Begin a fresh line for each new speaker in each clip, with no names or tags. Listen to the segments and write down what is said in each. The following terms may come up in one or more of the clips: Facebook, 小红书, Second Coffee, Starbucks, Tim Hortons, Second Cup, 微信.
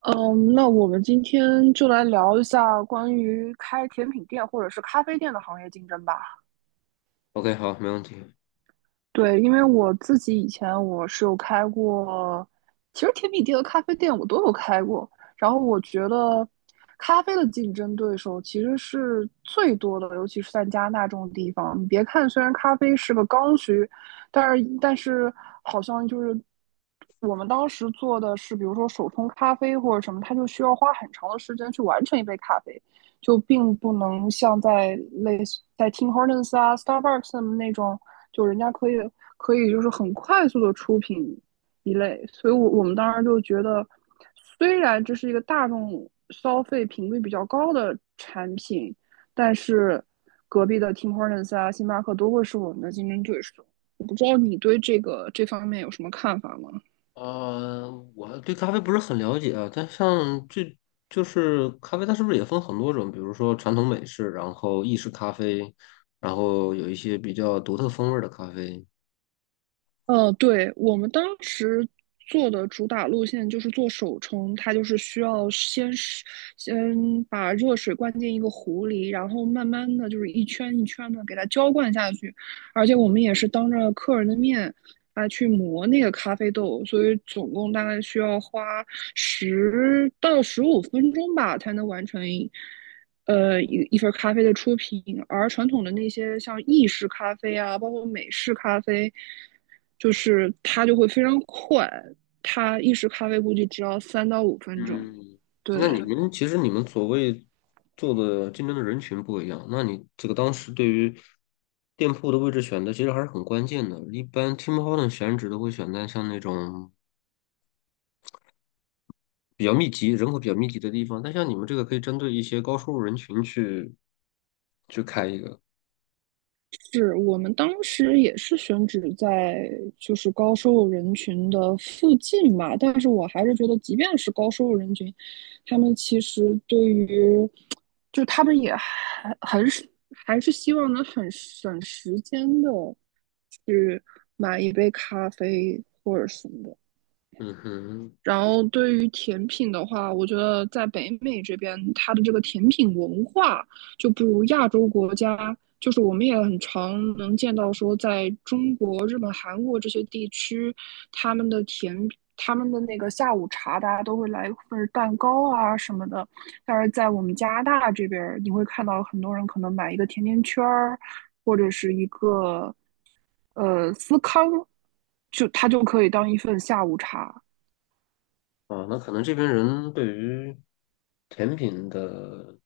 嗯，那我们今天就来聊一下关于开甜品店或者是咖啡店的行业竞争吧。
OK，好，没问题。
对，因为我自己以前我是有开过，其实甜品店和咖啡店我都有开过。然后我觉得，咖啡的竞争对手其实是最多的，尤其是在加拿大这种地方。你别看虽然咖啡是个刚需，但是好像就是我们当时做的是，比如说手冲咖啡或者什么，它就需要花很长的时间去完成一杯咖啡。就并不能像在类似在 Tim Hortons 啊、Starbucks 那种，就人家可以就是很快速的出品一类，所以我们当时就觉得，虽然这是一个大众消费频率比较高的产品，但是隔壁的 Tim Hortons 啊、星巴克都会是我们的竞争对手。我不知道你对这方面有什么看法吗？
我对咖啡不是很了解啊，但像这就是咖啡，它是不是也分很多种？比如说传统美式，然后意式咖啡，然后有一些比较独特风味的咖啡。
对，我们当时做的主打路线就是做手冲，它就是需要先把热水灌进一个壶里，然后慢慢的就是一圈一圈的给它浇灌下去，而且我们也是当着客人的面来去磨那个咖啡豆，所以总共大概需要花10到15分钟吧才能完成一份咖啡的出品，而传统的那些像意式咖啡啊，包括美式咖啡，就是它就会非常快，它意式咖啡估计只要3到5分钟。
嗯，
对，
那你们其实你们所谓做的竞争的人群不一样，那你这个当时对于店铺的位置选择其实还是很关键的。一般 Tim Hortons 选址都会选在像那种比较密集、人口比较密集的地方。但像你们这个可以针对一些高收入人群去开一个。
是我们当时也是选址在就是高收入人群的附近吧，但是我还是觉得，即便是高收入人群，他们其实对于，就他们也还是希望能很省时间的买一杯咖啡或者什么的。
嗯哼。
然后对于甜品的话，我觉得在北美这边，它的这个甜品文化就不如亚洲国家。就是我们也很常能见到说，在中国、日本、韩国这些地区，他们的甜他们的那个下午茶，大家都会来一份蛋糕啊什么的。但是在我们加拿大这边你会看到很多人可能买一个甜甜圈儿，或者是一个司康就它就可以当一份下午茶。
啊，那可能这边人对于甜品的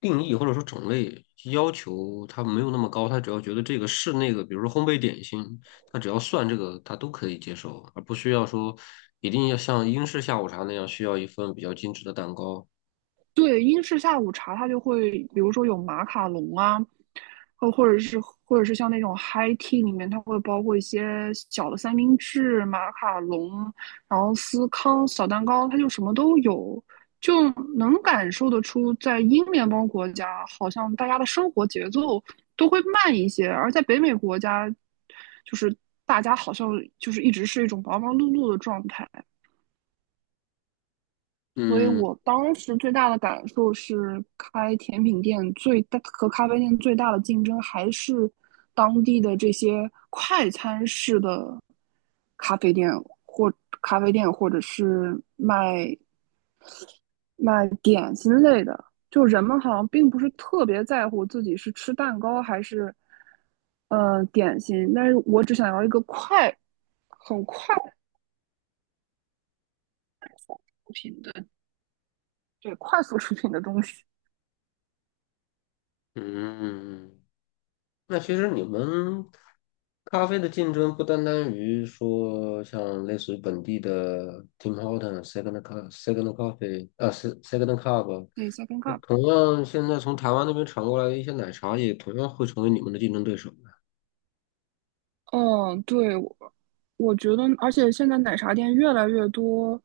定义或者说种类要求，他没有那么高，他只要觉得这个是那个，比如说烘焙点心，他只要算这个，他都可以接受，而不需要说一定要像英式下午茶那样需要一份比较精致的蛋糕。
对，英式下午茶它就会，比如说有马卡龙啊，或者是像那种 high tea 里面，它会包括一些小的三明治、马卡龙，然后司康、小蛋糕，它就什么都有，就能感受得出，在英联邦国家，好像大家的生活节奏都会慢一些，而在北美国家，就是大家好像就是一直是一种忙忙碌碌的状态。所以
嗯
我当时最大的感受是，开甜品店最大和咖啡店最大的竞争还是当地的这些快餐式的咖啡店或咖啡店，或者是卖点心类的。就人们好像并不是特别在乎自己是吃蛋糕还是点心，但是我只想要一个快、很快出品的，对，快速出品的东西。
嗯。那其实你们咖啡的竞争不单单于说像类似于本地的 Tim Horton、Second Cup、Second Coffee 啊 Second Cup，
对 s e c
那
o
同样现在从台湾那边传过来的一些奶茶，也同样会成为你们的竞争对手的。
嗯，对，我觉得，而且现在奶茶店越来越多，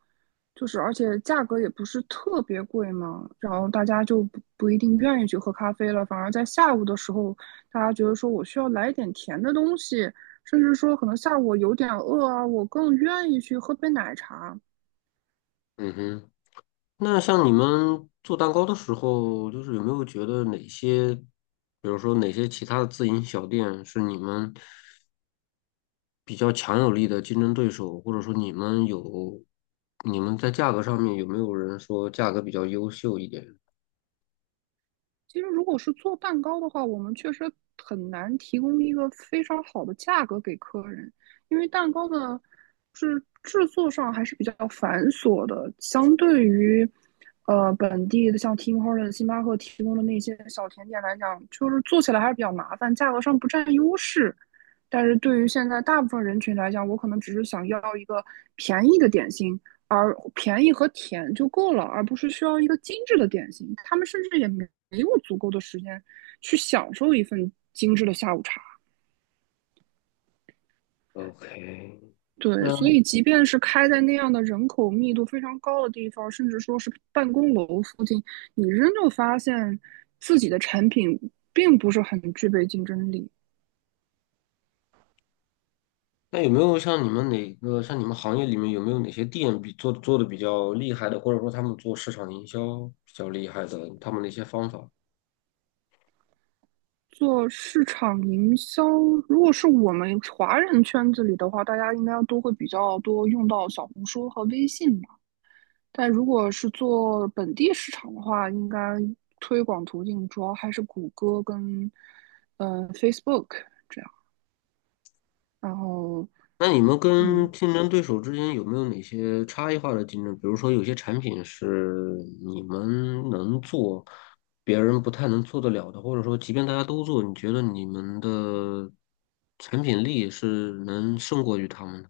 就是而且价格也不是特别贵嘛，然后大家就不一定愿意去喝咖啡了，反而在下午的时候，大家觉得说我需要来一点甜的东西，甚至说可能下午我有点饿啊，我更愿意去喝杯奶茶。
嗯哼。那像你们做蛋糕的时候，就是有没有觉得哪些，比如说哪些其他的自营小店是你们？比较强有力的竞争对手，或者说你们有，你们在价格上面有没有人说价格比较优秀一点
其实如果是做蛋糕的话，我们确实很难提供一个非常好的价格给客人，因为蛋糕的是制作上还是比较繁琐的，相对于本地的像 Tim Hortons、星巴克提供的那些小甜点来讲，就是做起来还是比较麻烦，价格上不占优势。但是对于现在大部分人群来讲，我可能只是想要一个便宜的点心，而便宜和甜就够了，而不是需要一个精致的点心。他们甚至也没有足够的时间去享受一份精致的下午茶。
？OK。
对，
那
所以即便是开在那样的人口密度非常高的地方，甚至说是办公楼附近，你仍旧发现自己的产品并不是很具备竞争力。
那有没有像你们哪个像你们行业里面有没有哪些店比做的比较厉害的，或者说他们做市场营销比较厉害的，他们的一些方法？
做市场营销，如果是我们华人圈子里的话，大家应该都会比较多用到小红书和微信。但如果是做本地市场的话，应该推广途径主要还是谷歌跟Facebook 这样。然后，
那你们跟
嗯，
竞争对手之间有没有哪些差异化的竞争？比如说，有些产品是你们能做，别人不太能做得了的，或者说，即便大家都做，你觉得你们的产品力是能胜过于他们的？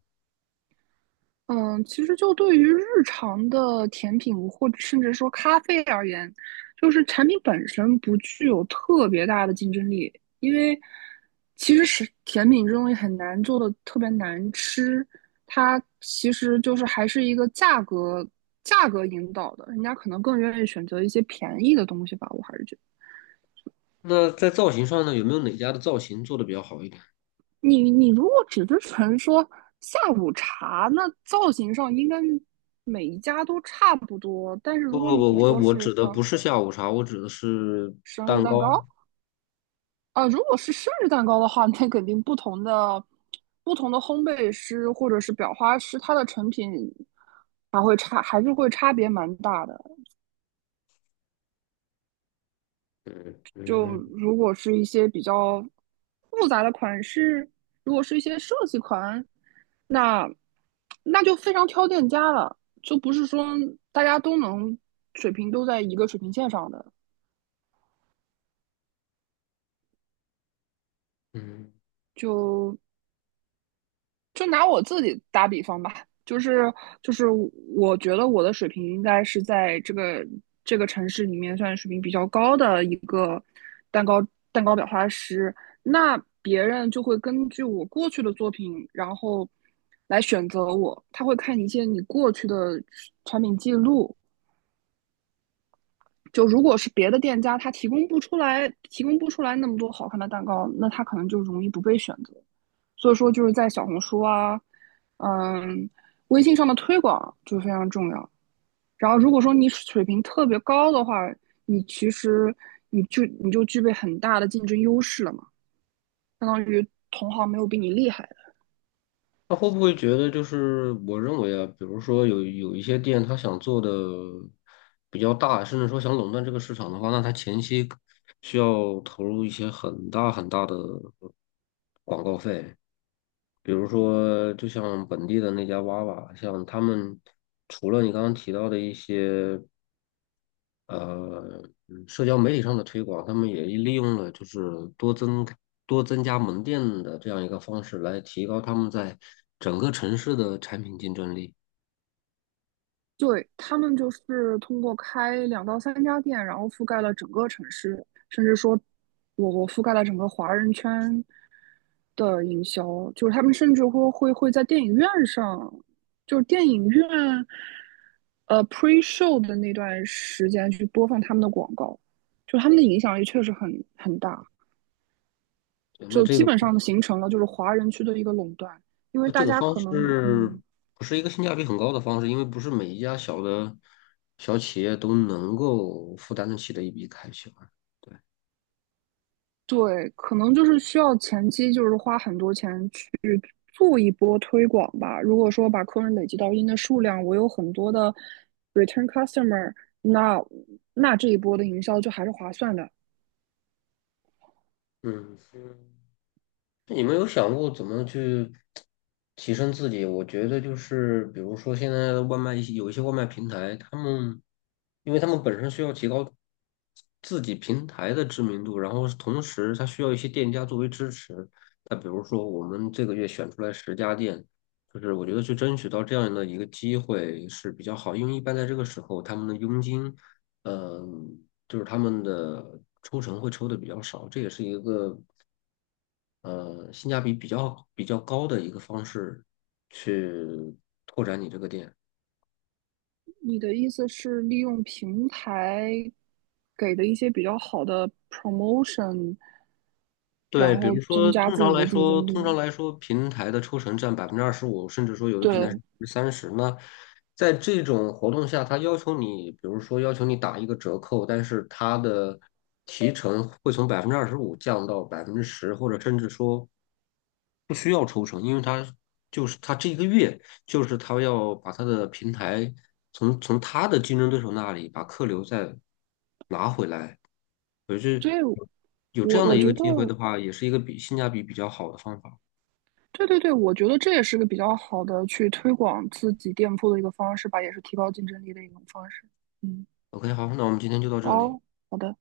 嗯，其实就对于日常的甜品或者甚至说咖啡而言，就是产品本身不具有特别大的竞争力，因为其实是甜品这东西很难做的特别难吃，它其实就是还是一个价格引导的，人家可能更愿意选择一些便宜的东西吧，我还是觉得。
那在造型上呢，有没有哪家的造型做得比较好一点？
你如果只是纯说下午茶，那造型上应该每一家都差不多。但是
不
如
不
果你
不，我
说
我
是
指的
啊、
不是下午茶，我指的是
生日
蛋
蛋
糕。
糕啊、如果是生日蛋糕的话，那肯定不同的烘焙师或者是裱花师，它的成品还会差，还是会差别蛮大的。
嗯
就
嗯
如果是一些比较复杂的款式，如果是一些设计款，那那就非常挑店家了，就不是说大家都能水平都在一个水平线上的。
嗯。
就就拿我自己打比方吧，就是我觉得我的水平应该是在这个城市里面算水平比较高的一个蛋糕蛋糕裱花师，那别人就会根据我过去的作品，然后来选择我，他会看一些你过去的产品记录。就如果是别的店家，他提供不出来那么多好看的蛋糕，那他可能就容易不被选择。所以说就是在小红书啊，嗯，微信上的推广就非常重要。然后如果说你水平特别高的话，你其实你就具备很大的竞争优势了嘛，相当于同行没有比你厉害的。
他会不会觉得就是我认为啊，比如说有一些店，他想做的比较大，甚至说想垄断这个市场的话，那他前期需要投入一些很大很大的广告费，比如说就像本地的那家娃娃，像他们除了你刚刚提到的一些。呃，社交媒体上的推广，他们也利用了就是多增多增加门店的这样一个方式来提高他们在整个城市的产品竞争力。
对，他们就是通过开2到3家店，然后覆盖了整个城市，甚至说我覆盖了整个华人圈，的营销，就是他们甚至会在电影院上，就是电影院pre show 的那段时间去播放他们的广告，就他们的影响力确实很大，
对，那
就
这
基
个
本上形成了就是华人区的一个垄断，因为
那这
大
个
家
方
可能。
式不是一个性价比很高的方式，因为不是每一家小企业都能够负担得起的一笔开销啊对，
对，可能就是需要前期就是花很多钱去做一波推广吧。如果说把客人累积到一定的数量，我有很多的 return customer，那那这一波的营销就还是划算的。
嗯。你们有想过怎么去提升自己？我觉得就是，比如说现在的外卖一些有一些外卖平台，他们因为他们本身需要提高自己平台的知名度，然后同时它需要一些店家作为支持。那比如说我们这个月选出来10家店，就是我觉得去争取到这样的一个机会是比较好，因为一般在这个时候他们的佣金，嗯、就是他们的抽成会抽的比较少，这也是一个。性价比比较高的一个方式去拓展你这个店。
你的意思是利用平台给的一些比较好的 promotion，然
对，比
后
如说，
增加
通
自
常
己
来
的竞
说，
争
通常
力？
来说，平台的抽成占百分之二十五，甚至说有的平台是
对，
30%。那在这种活动下，他要求你，比如说要求你打一个折扣，但是他的提成会从百分之二十五降到10%，或者甚至说不需要抽成，因为他就是他这一个月就是他要把他的平台从他的竞争对手那里把客流再拿回来。可是
所以
有这
我
样的
我
一
觉
个
得。
机会的话，也是一个比性价比比较好的方法。
对对对，我觉得这也是个比较好的去推广自己店铺的一个方式吧，也是提高竞争力的一种方式。嗯，
OK，好，那我们今天就到这里。
哦，好的。